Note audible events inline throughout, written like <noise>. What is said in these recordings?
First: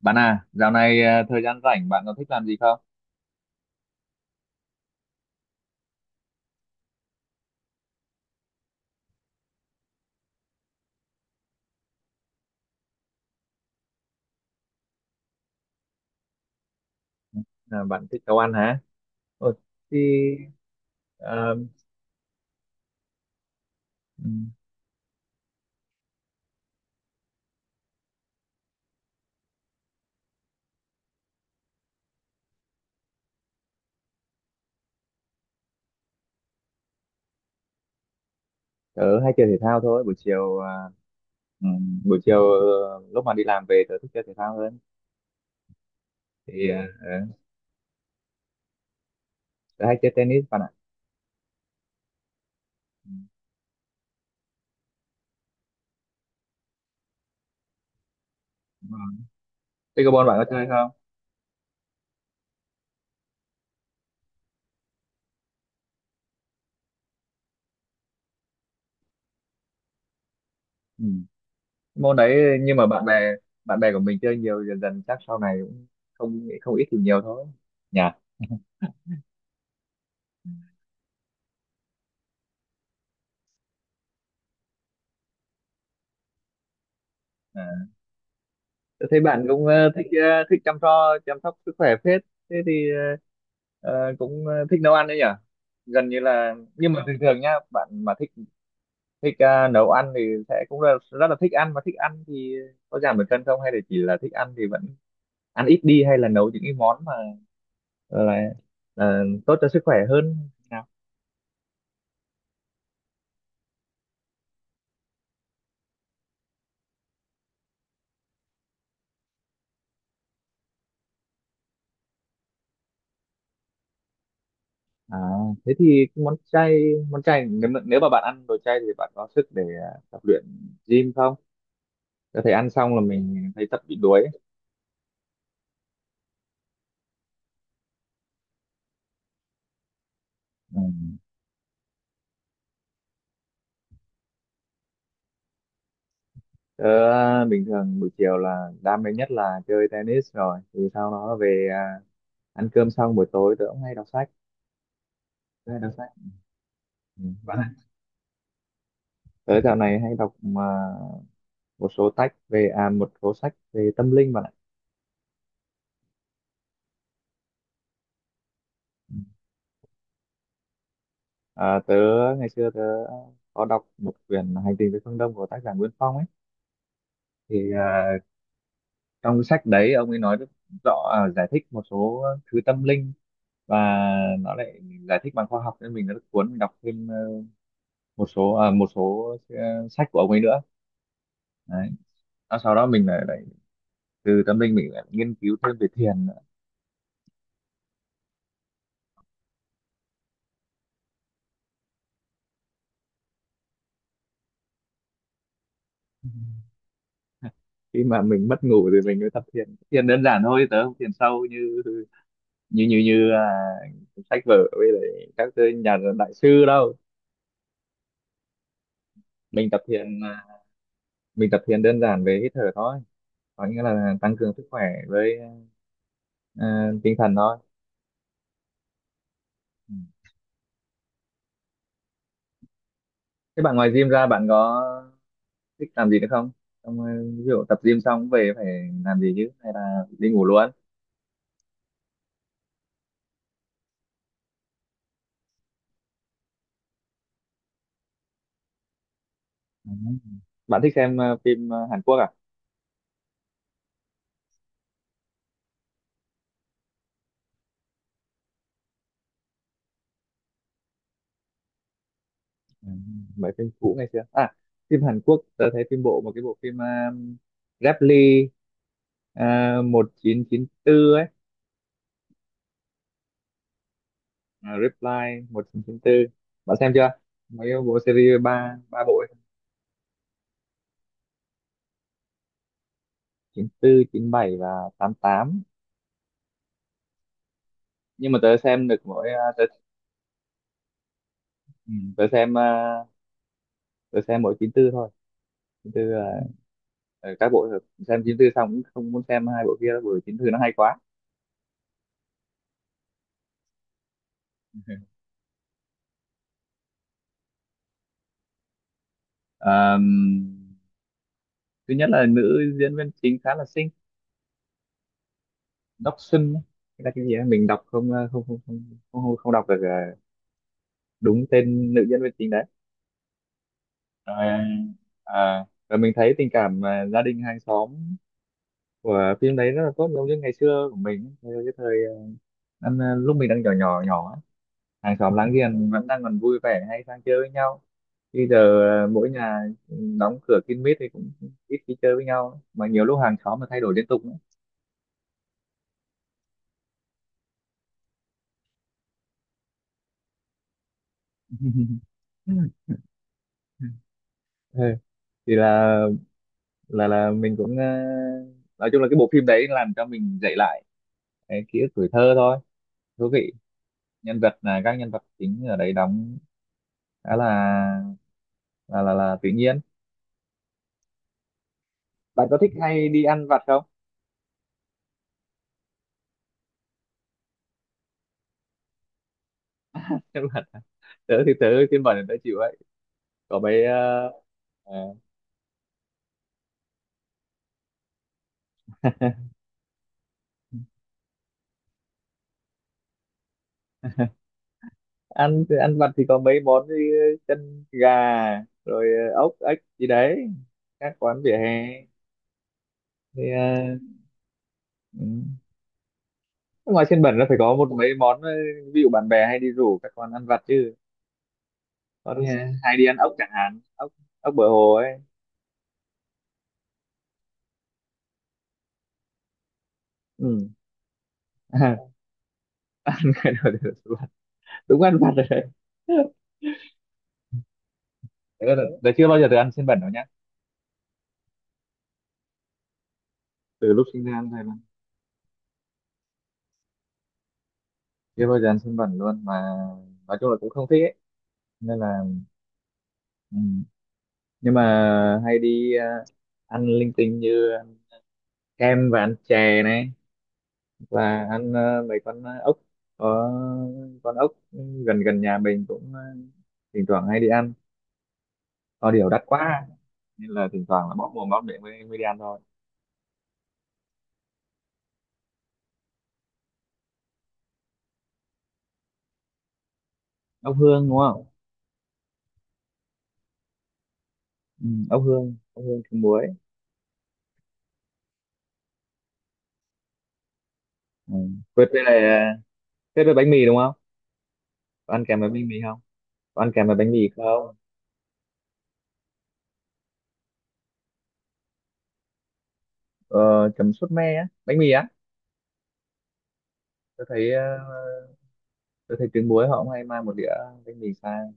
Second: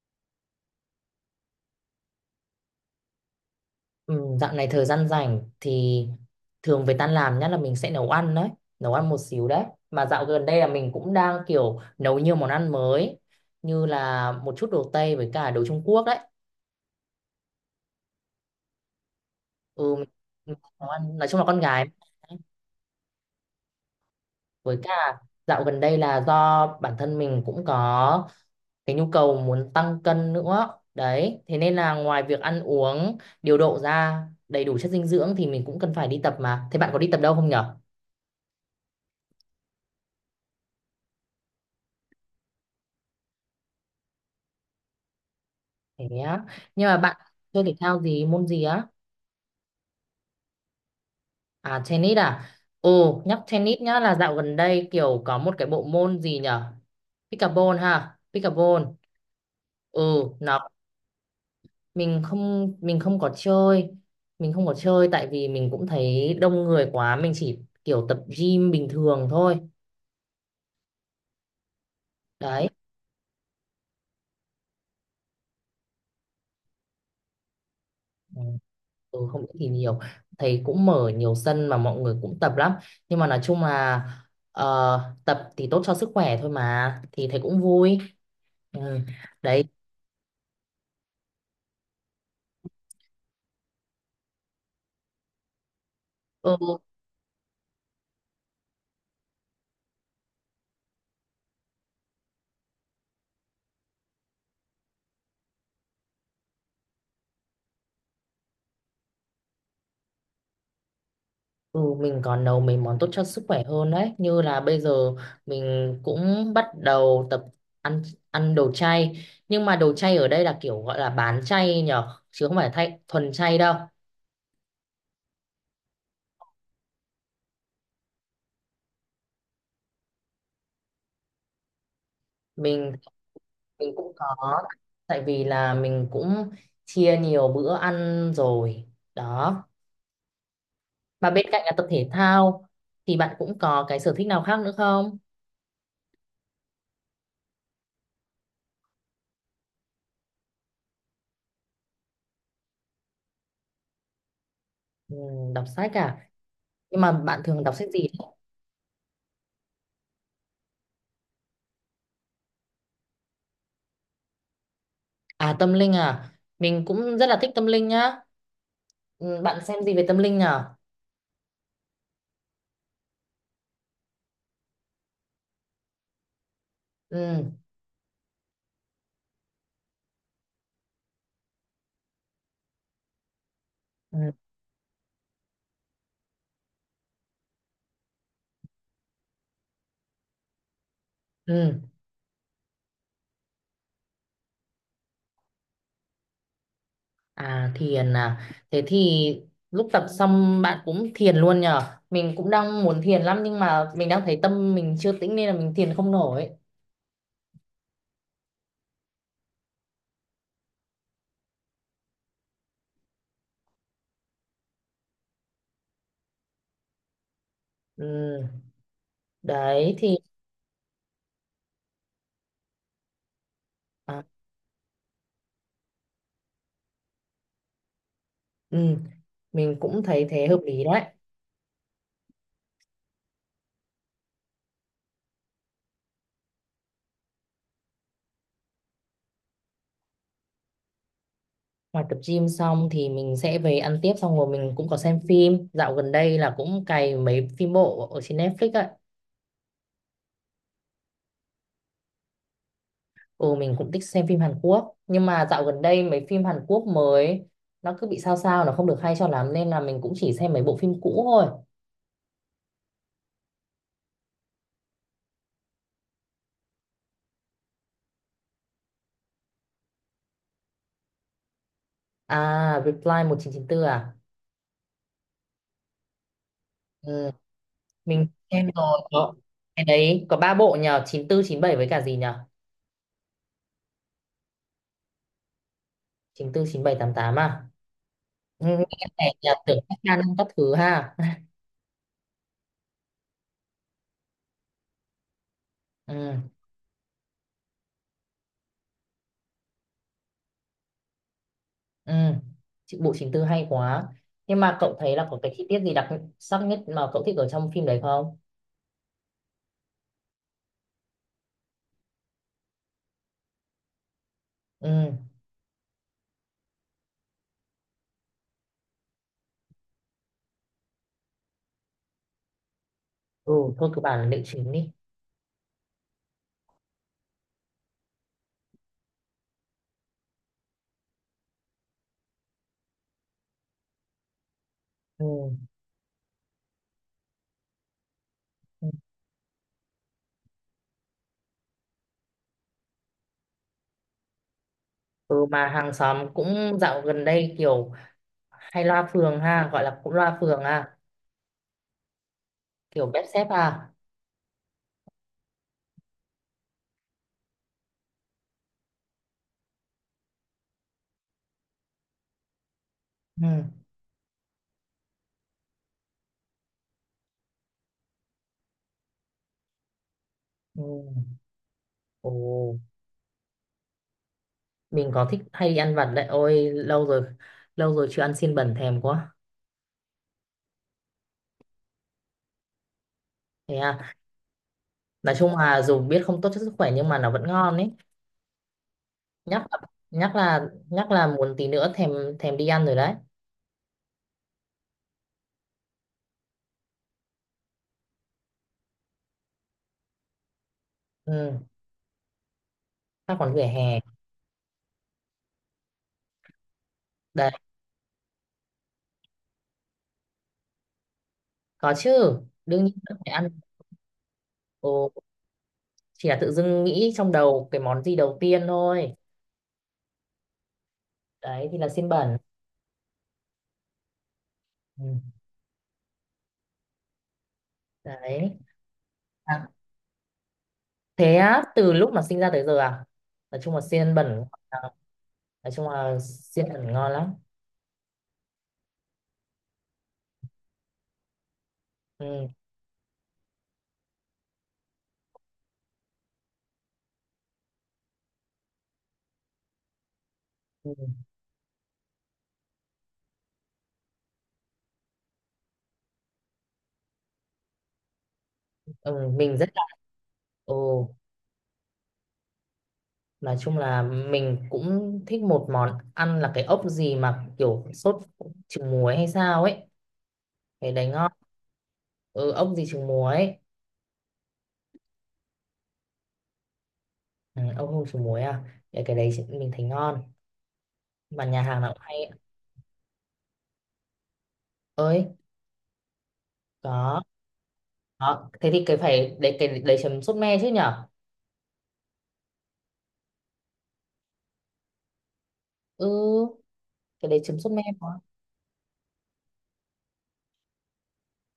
Bạn à, dạo này à, thời gian rảnh bạn có thích làm gì không? Ừ, dạo này thời gian rảnh thì thường về tan làm nhất là mình sẽ nấu ăn đấy, nấu ăn một xíu đấy. Mà dạo gần đây là mình cũng đang kiểu nấu nhiều món ăn mới như là một chút đồ Tây với cả đồ Trung Quốc đấy. À, bạn thích nấu ăn hả? Ừ, Ừ, thì mình- nấu ăn nói chung là ờ, con gái ừm, với cả dạo gần đây là do bản thân mình cũng có cái nhu cầu muốn tăng cân nữa. Đấy, thế nên là ngoài việc ăn uống điều độ ra đầy đủ chất dinh dưỡng thì mình cũng cần phải đi tập mà. Thế bạn có đi tập đâu không nhỉ? Tớ hay chơi thể thao thôi. Buổi chiều lúc mà đi làm về tớ thích chơi thể thao hơn. Thế á. Thì à, Nhưng mà bạn ờ, chơi thể thao gì, môn gì á? Tớ hay chơi tennis bạn ạ. À, tennis à? Ồ, Ừm, nhắc tennis nhá là dạo gần đây kiểu có một cái bộ môn gì nhở? Pickleball ha, pickleball. Đúng rồi. Pickleball Ừ, bạn có chơi nó không? mình không có chơi. Mình không có chơi tại vì mình cũng thấy đông người quá, mình chỉ kiểu tập gym bình thường thôi. Ừm. Môn đấy Đấy. nhưng mà bạn bè của mình chơi nhiều, dần dần chắc sau này cũng không không ít thì nhiều thôi. Nhỉ? Ừ, không biết thì nhiều. Thấy cũng mở nhiều sân mà mọi người cũng tập lắm. Nhưng mà nói chung là tập thì tốt cho sức khỏe thôi mà thì thấy cũng À. vui. Ừ. Tôi thấy bạn Đấy, cũng thích thích chăm lo chăm sóc sức khỏe phết. Thế thì ờ, ờ, cũng ờ, thích nấu ăn đấy nhỉ? Gần như là, ừ, nhưng mà thường thường nhá, bạn mà thích thích ờ, nấu ăn thì sẽ cũng là rất là thích ăn, mà thích ăn thì có giảm được cân không, hay là chỉ là thích ăn thì vẫn ăn ít đi, hay là nấu những cái món mà ờ, là tốt cho sức khỏe hơn nào? ừ, mình còn nấu mấy món tốt cho sức khỏe hơn đấy. Như là bây giờ mình cũng bắt đầu tập ăn ăn đồ chay. Nhưng mà đồ chay ở đây là kiểu gọi là bán chay nhở, chứ không phải thay thuần chay đâu. À, thế thì cái món chay, nếu mà bạn ăn đồ chay thì bạn có sức để tập luyện gym không? Có thể ăn xong Mình là mình thấy tập mình bị cũng đuối. có, tại vì là mình cũng chia nhiều bữa ăn rồi. Đó. Ừ. Mà bên cạnh là tập thể thao thì bạn cũng có cái sở thích nào khác nữa không? Ờ, Bình thường buổi chiều là đam mê nhất là chơi tennis, rồi thì sau đó về ăn cơm xong buổi tối tớ cũng hay đọc sách, Ừ, đọc tớ hay đọc sách sách à? Nhưng mà ừ bạn bạn thường ạ. đọc sách gì? Tớ dạo này hay đọc mà một số sách về à một số sách về tâm linh bạn ạ. À, tâm linh à, mình cũng rất là thích tâm linh nhá. Ừ. Ừ, bạn xem gì về tâm linh nhở? à, tớ Ngày xưa tớ có đọc một quyển Hành trình về phương Đông của tác giả Nguyễn Phong ấy, Ừ, thì à, trong cái sách đấy ông ấy nói rất rõ, giải thích một số thứ tâm linh, và ừ, nó lại giải thích bằng khoa học nên mình rất cuốn, mình đọc thêm ờ, một số à, một số ờ, sách của ông ấy nữa ừ. đấy. Và sau đó mình lại, lại từ tâm linh mình lại nghiên cứu thêm về thiền nữa. À, thiền à, thế thì lúc tập xong bạn cũng thiền luôn nhở? Mình cũng đang muốn thiền lắm nhưng mà mình đang thấy tâm mình chưa tĩnh nên là mình thiền không nổi. Khi mà mình mất ngủ thì mình mới tập thiền, thiền đơn giản thôi, tớ không thiền sâu như như như như à, sách vở với lại các cái nhà đại sư đâu. Ừ, mình tập đấy thì thiền à, mình tập thiền đơn giản về hít thở thôi, có nghĩa là à, tăng cường sức khỏe với tinh thần thôi. ừ, mình Ừ. cũng thấy thế hợp lý đấy. Thế bạn ngoài gym ra bạn có thích làm gì nữa không? Xong, ví dụ tập gym xong về phải làm gì chứ, hay là đi ngủ luôn? Ngoài tập gym xong thì mình sẽ về ăn tiếp xong rồi mình cũng có xem phim. Dạo gần đây là cũng cày mấy phim bộ ở trên Netflix ấy. À. Bạn thích xem phim Hàn Quốc à? Ừ, mình cũng thích xem phim Hàn Quốc. Nhưng mà dạo gần đây mấy phim Hàn Quốc mới nó cứ bị sao sao, nó không được hay cho lắm, nên là mình cũng chỉ xem mấy bộ phim cũ thôi. À, mấy phim cũ ngày xưa. À, phim Hàn Quốc tớ thấy phim bộ, một cái bộ phim Reply 1994 ấy, À, Reply 1994 à, à, Reply 1994. Bạn xem chưa? ừ, Mấy cái bộ mình series xem ba rồi. ba bộ ấy, Có, cái đấy có ba bộ nhờ, 94, 97 với cả gì nhờ? 94, 97 và 88. 94, 97, 88 à? Nhưng mà tớ Ừ, xem được cái mỗi này nhà ờ, tớ, tưởng các ca năm các thứ ha. <laughs> ừ, tớ xem ờ, tớ xem mỗi 94 thôi. 94 là Ừ, ờ, ờ, các bộ xem 94 xong cũng không muốn xem hai bộ kia đâu, bởi 94 nó hay quá. ừ. Chị- Bộ 94 hay quá. Nhưng mà cậu thấy là <laughs> có cái chi tiết gì đặc sắc nhất mà cậu thích ở trong phim đấy không? Ờ, thứ nhất là nữ diễn viên chính khá là xinh, Ừ, Đốc Xuân ấy. Thế là cái gì ấy, mình đọc không không đọc được đúng tên nữ diễn viên chính đấy. ừ, thôi cứ bảo là nữ Rồi chính đi. Rồi mình thấy tình cảm gia đình hàng xóm của phim đấy rất là tốt, giống như ngày xưa của mình thời- cái thời ờ, năm, ờ, lúc mình đang nhỏ nhỏ nhỏ ấy. Hàng Ừ. xóm láng giềng vẫn đang còn vui vẻ hay sang chơi với nhau, bây giờ mỗi nhà đóng cửa kín mít thì cũng ít khi chơi với nhau, mà nhiều lúc hàng xóm mà thay đổi liên tục nữa. Ừ, mà hàng xóm cũng dạo gần đây kiểu hay loa phường ha, gọi là cũng loa phường ha, <laughs> kiểu bếp xếp ha. Ừ. thì là mình cũng ờ, Nói chung là cái bộ phim đấy làm cho mình dậy lại cái ký ức tuổi thơ thôi, thú Ừ. vị. Nhân vật là các nhân vật chính ở đấy đóng khá là là tự nhiên. Ừ. Ồ, Bạn có thích hay đi ăn vặt không? mình có thích hay đi ăn vặt đấy. Ôi, lâu rồi chưa ăn xiên bẩn, thèm quá. <laughs> Chắc là tớ thì tớ, phiên bản tớ chịu ấy, có Thế mấy à? Ờ, Nói chung là dù biết không tốt cho sức khỏe nhưng mà nó vẫn ngon ấy. <laughs> Nhắc là, nhắc là muốn tí nữa thèm, thèm đi ăn rồi đấy. ăn ăn vặt thì có mấy món như chân gà, rồi ốc ếch gì đấy, các quán vỉa Ừ, hè ta thì còn vỉa hè ừ ngoài trên bẩn nó đấy. phải có một mấy món ví dụ. Bạn bè hay đi rủ các con ăn vặt chứ Có con. chứ, Ừ. Đương nhiên Hay đi ăn vẫn ốc phải ăn. chẳng hạn, ốc, ốc bờ Ồ, hồ ấy. chỉ là tự dưng nghĩ trong đầu cái món gì đầu tiên thôi. Ừ. Đấy thì là xiên <laughs> bẩn. Đúng Ừ. ăn vặt rồi đấy. Đấy. Thế là chưa bao giờ được À, ăn xiên bẩn đâu nhá, thế á, từ lúc mà sinh ra tới giờ à? Nói chung là từ lúc xiên sinh ra bẩn ăn thôi mà, à, nói chung là xiên bẩn ngon lắm. chưa bao giờ ăn xiên bẩn luôn mà, nói chung là cũng không thích ấy, nên là Ừ. ừ. Nhưng mà hay đi ăn linh tinh như ăn kem và ăn chè này, Ừ. là ăn mấy con ốc, có con ốc gần gần nhà mình cũng thỉnh thoảng hay đi ăn, có điều Ừ, đắt mình rất là- quá nên là thỉnh thoảng Ồ, là bóp mồm bóp miệng mới đi ăn thôi. nói chung là mình cũng thích một món ăn là cái ốc gì mà kiểu sốt trứng muối hay sao ấy. Ốc Cái đấy hương đúng ngon. không? Ừ, ốc gì trứng muối ấy. Ừ, ốc hương trứng muối. Ừ, ốc hương trứng muối à, cái đấy chị- mình thấy ngon, Ừ. mà nhà hàng Quyết nào với cũng hay lại ấy. quyết với bánh mì đúng không? Có ăn Ơi, kèm với bánh mì không? Có ăn kèm với bánh có. mì không? Đó, thế thì cái phải đấy, cái đấy chấm sốt me chứ nhở? Ờ, Chấm sốt me á, bánh mì á. Ừ, Tôi cái đấy thấy chấm sốt me quá. tôi thấy trứng muối họ cũng hay mang một đĩa bánh mì sang,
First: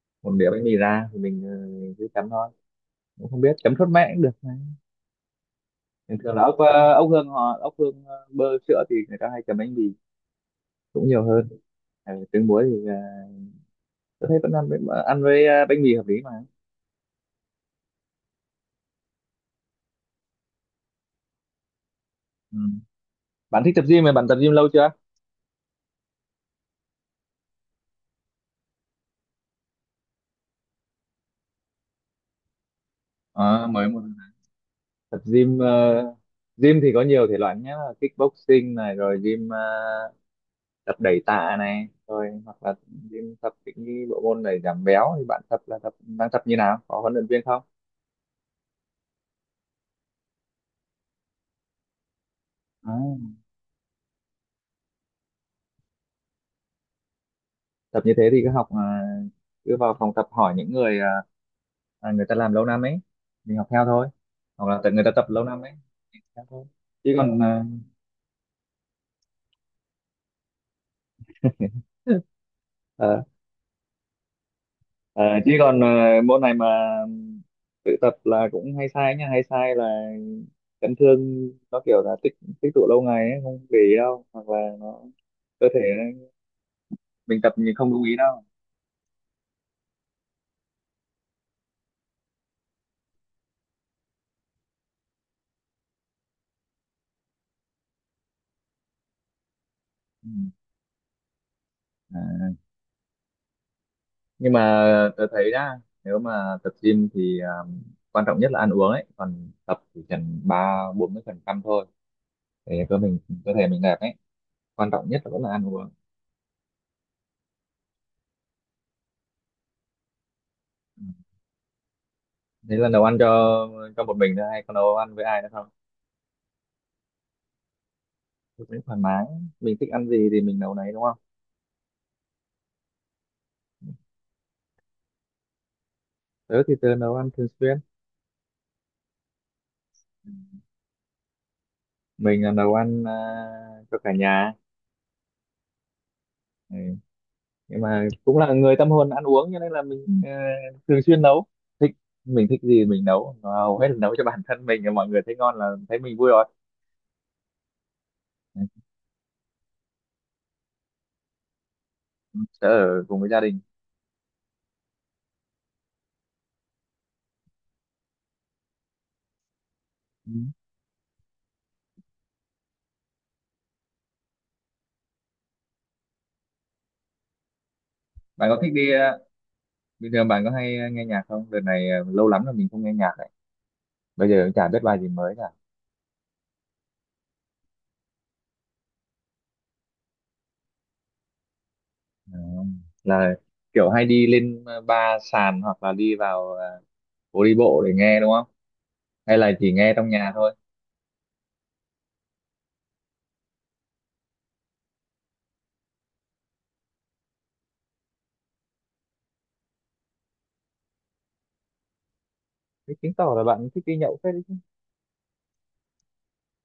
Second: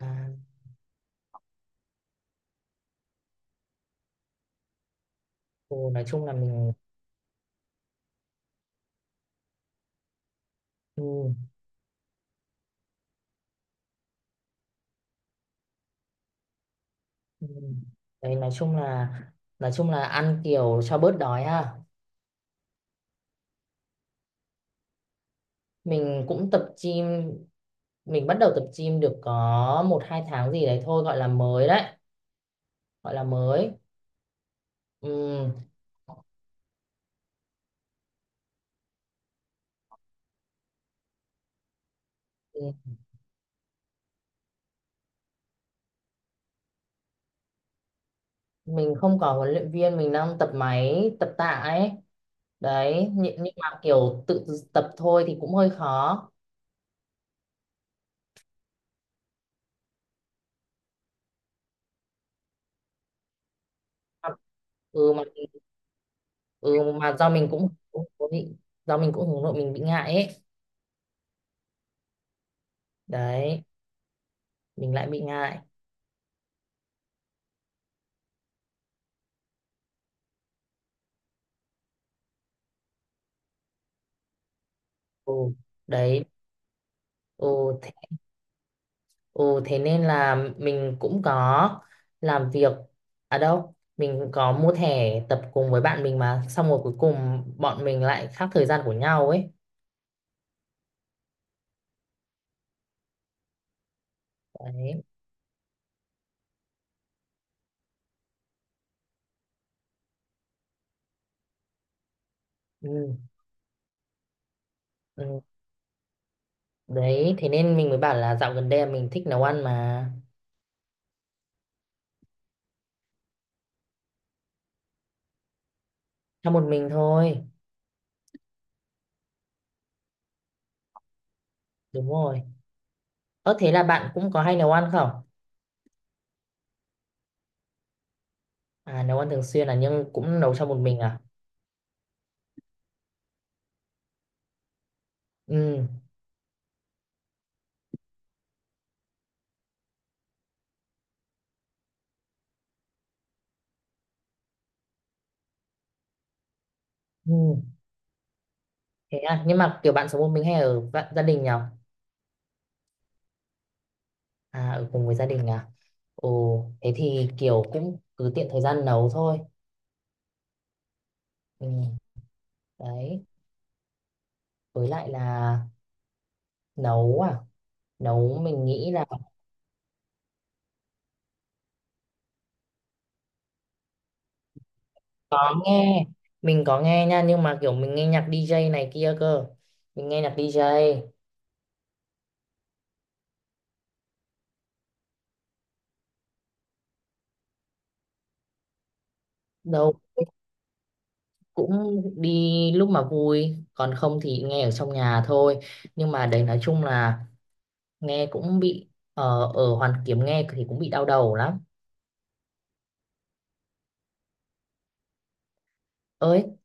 À, một đĩa bánh mì ra thì mình cứ chấm thôi, cũng không biết, chấm sốt me cũng được. ừ, nói Bình chung là thường là ốc mình- ốc hương họ ốc hương bơ sữa thì người ta hay chấm bánh mì Ừ, cũng nhiều hơn. Ờ, trứng muối thì tôi thấy vẫn ăn với- ăn với bánh mì hợp lý mà. ừ. Đấy nói chung là, nói chung là ăn kiểu cho bớt đói ha. Ừ. Bạn thích tập gym mà bạn tập gym lâu chưa? Mình cũng tập gym, mình bắt đầu tập gym được có một hai tháng gì đấy thôi, gọi là mới đấy, gọi là Ờ, mới. mới một, tập Ừ. gym gym thì có nhiều thể loại nhé, là kickboxing này, rồi gym tập đẩy tạ này, rồi hoặc Ừ, là gym tập những cái bộ môn để giảm béo, thì bạn tập là tập đang tập như nào, có huấn luyện viên không? mình không có huấn luyện viên, mình đang tập máy tập tạ ấy. à, Đấy nhưng mà kiểu tự tập thôi thì cũng hơi khó. Tập như thế thì cứ học cứ vào phòng tập hỏi những người người ta làm lâu năm ấy, mình học theo thôi, hoặc là tại người ta Ừ mà tập lâu năm ấy mình học theo thôi, chứ do còn mình cũng cũng có bị, do mình cũng hướng nội mình bị ngại ấy. <laughs> ờ, Đấy, mình lại bị ờ, chứ ngại. còn môn này mà tự tập là cũng hay sai nha, hay sai là chấn thương, nó kiểu là tích, tích tụ lâu ngày ấy không để ý đâu, hoặc là nó Ừ. cơ thể Đấy. nó- mình Ừ, tập mình không thế, lưu ý đâu. ừ thế nên là mình cũng có làm việc ở đâu mình có mua thẻ tập cùng với bạn mình mà xong rồi cuối cùng bọn mình lại khác thời gian của nhau ấy. Ừ. À. Nhưng mà Đấy. tôi thấy nhá, nếu mà tập gym thì quan trọng nhất là ăn uống ấy, còn tập thì cần ba bốn mươi phần trăm thôi, để Ừ, cơ mình, cơ thể mình đẹp ấy, quan trọng nhất là ừ. vẫn là ăn uống. Đấy thế nên mình mới bảo là dạo gần đây là mình thích nấu ăn mà. Ừ. Thế là nấu ăn cho một mình thôi hay có nấu ăn với ai nữa không? Cho một mình thôi. Mình thoải mái, mình thích ăn gì thì mình nấu nấy đúng không? Đúng rồi. Ơ thế là bạn cũng có hay nấu ăn không? Tớ thì tớ nấu ăn thường xuyên. À, nấu ăn thường xuyên à, nhưng cũng nấu cho một mình à? Mình là nấu ăn cho cả nhà. Ừ, Ừ. Nhưng mà cũng là người tâm hồn ăn uống cho nên là mình thường xuyên nấu, thích, mình thích gì mình nấu. Mà hầu hết là nấu cho bản thân mình, mọi người thấy ngon là thấy mình vui rồi. ừ, Ừ. thế à, nhưng mà kiểu bạn sống một mình hay ở vạ- gia đình nhở? Tớ ở cùng với gia đình. À, ở cùng với gia đình à? Ồ, thế thì kiểu cũng cứ tiện thời gian nấu thôi. Ừ. Ừ, đấy, với lại là nấu nấu Bạn có mình thích nghĩ đi là- bình thường bạn có hay nghe nhạc không? Đợt này lâu lắm là mình không nghe nhạc, bây giờ cũng chả biết bài gì mới cả. Có nghe, mình có nghe nha, nhưng mà kiểu mình nghe nhạc DJ này kia cơ. Mình nghe nhạc DJ, Ờ, là kiểu hay đi lên ba sàn, hoặc là đi vào phố đi bộ để nghe đúng không, hay là chỉ nghe đâu trong nhà thôi? cũng đi lúc mà vui, còn không thì nghe ở trong nhà thôi. Nhưng mà đấy nói chung là nghe cũng bị, ở Hoàn Kiếm nghe thì cũng bị đau đầu lắm. Thế chứng tỏ là bạn thích đi nhậu phết đấy chứ, Ơi,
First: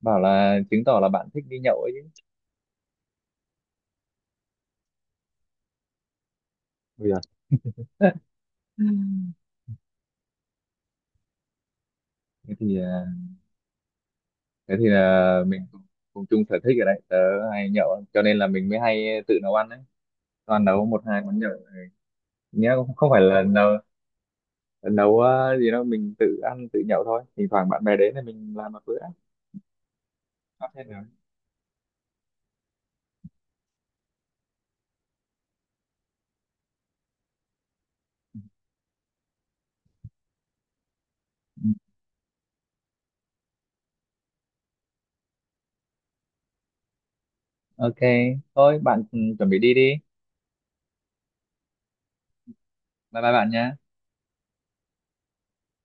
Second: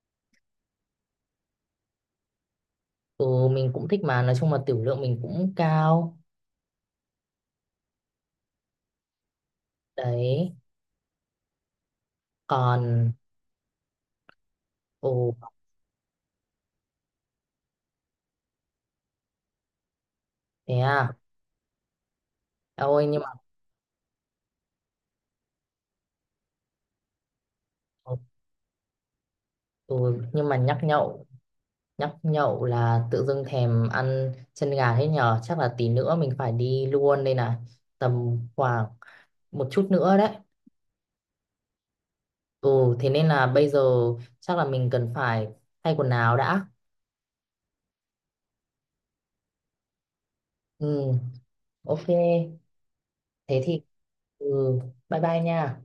bảo là chứng tỏ là bạn thích đi nhậu ấy chứ. ừ, mình cũng thích mà nói chung là tiểu lượng mình cũng cao. Bây giờ <laughs> Đấy thế thì còn- thế thì Ừ. là cùng chung sở thích ở đấy, tớ hay nhậu cho nên là mình mới hay tự nấu ăn đấy, toàn Thế nấu một à? hai món nhậu nhé, không, Ôi không phải nhưng mà- là nấu nấu ờ, gì đâu, mình tự ăn tự nhậu thôi, thỉnh thoảng bạn bè đến Ừ, thì mình làm một bữa ừ, nhưng mà có nhắc thể được. nhậu, nhắc nhậu là tự dưng thèm ăn chân gà thế nhở, chắc là tí nữa mình phải đi luôn đây này. Tầm khoảng một chút nữa đấy. Ừ thế nên là bây giờ chắc là mình cần phải thay quần áo đã. OK, thôi bạn ừ, chuẩn bị đi đi, Ừ, ok. bye bye bạn Thế thì nhé. ừ, bye bye nha.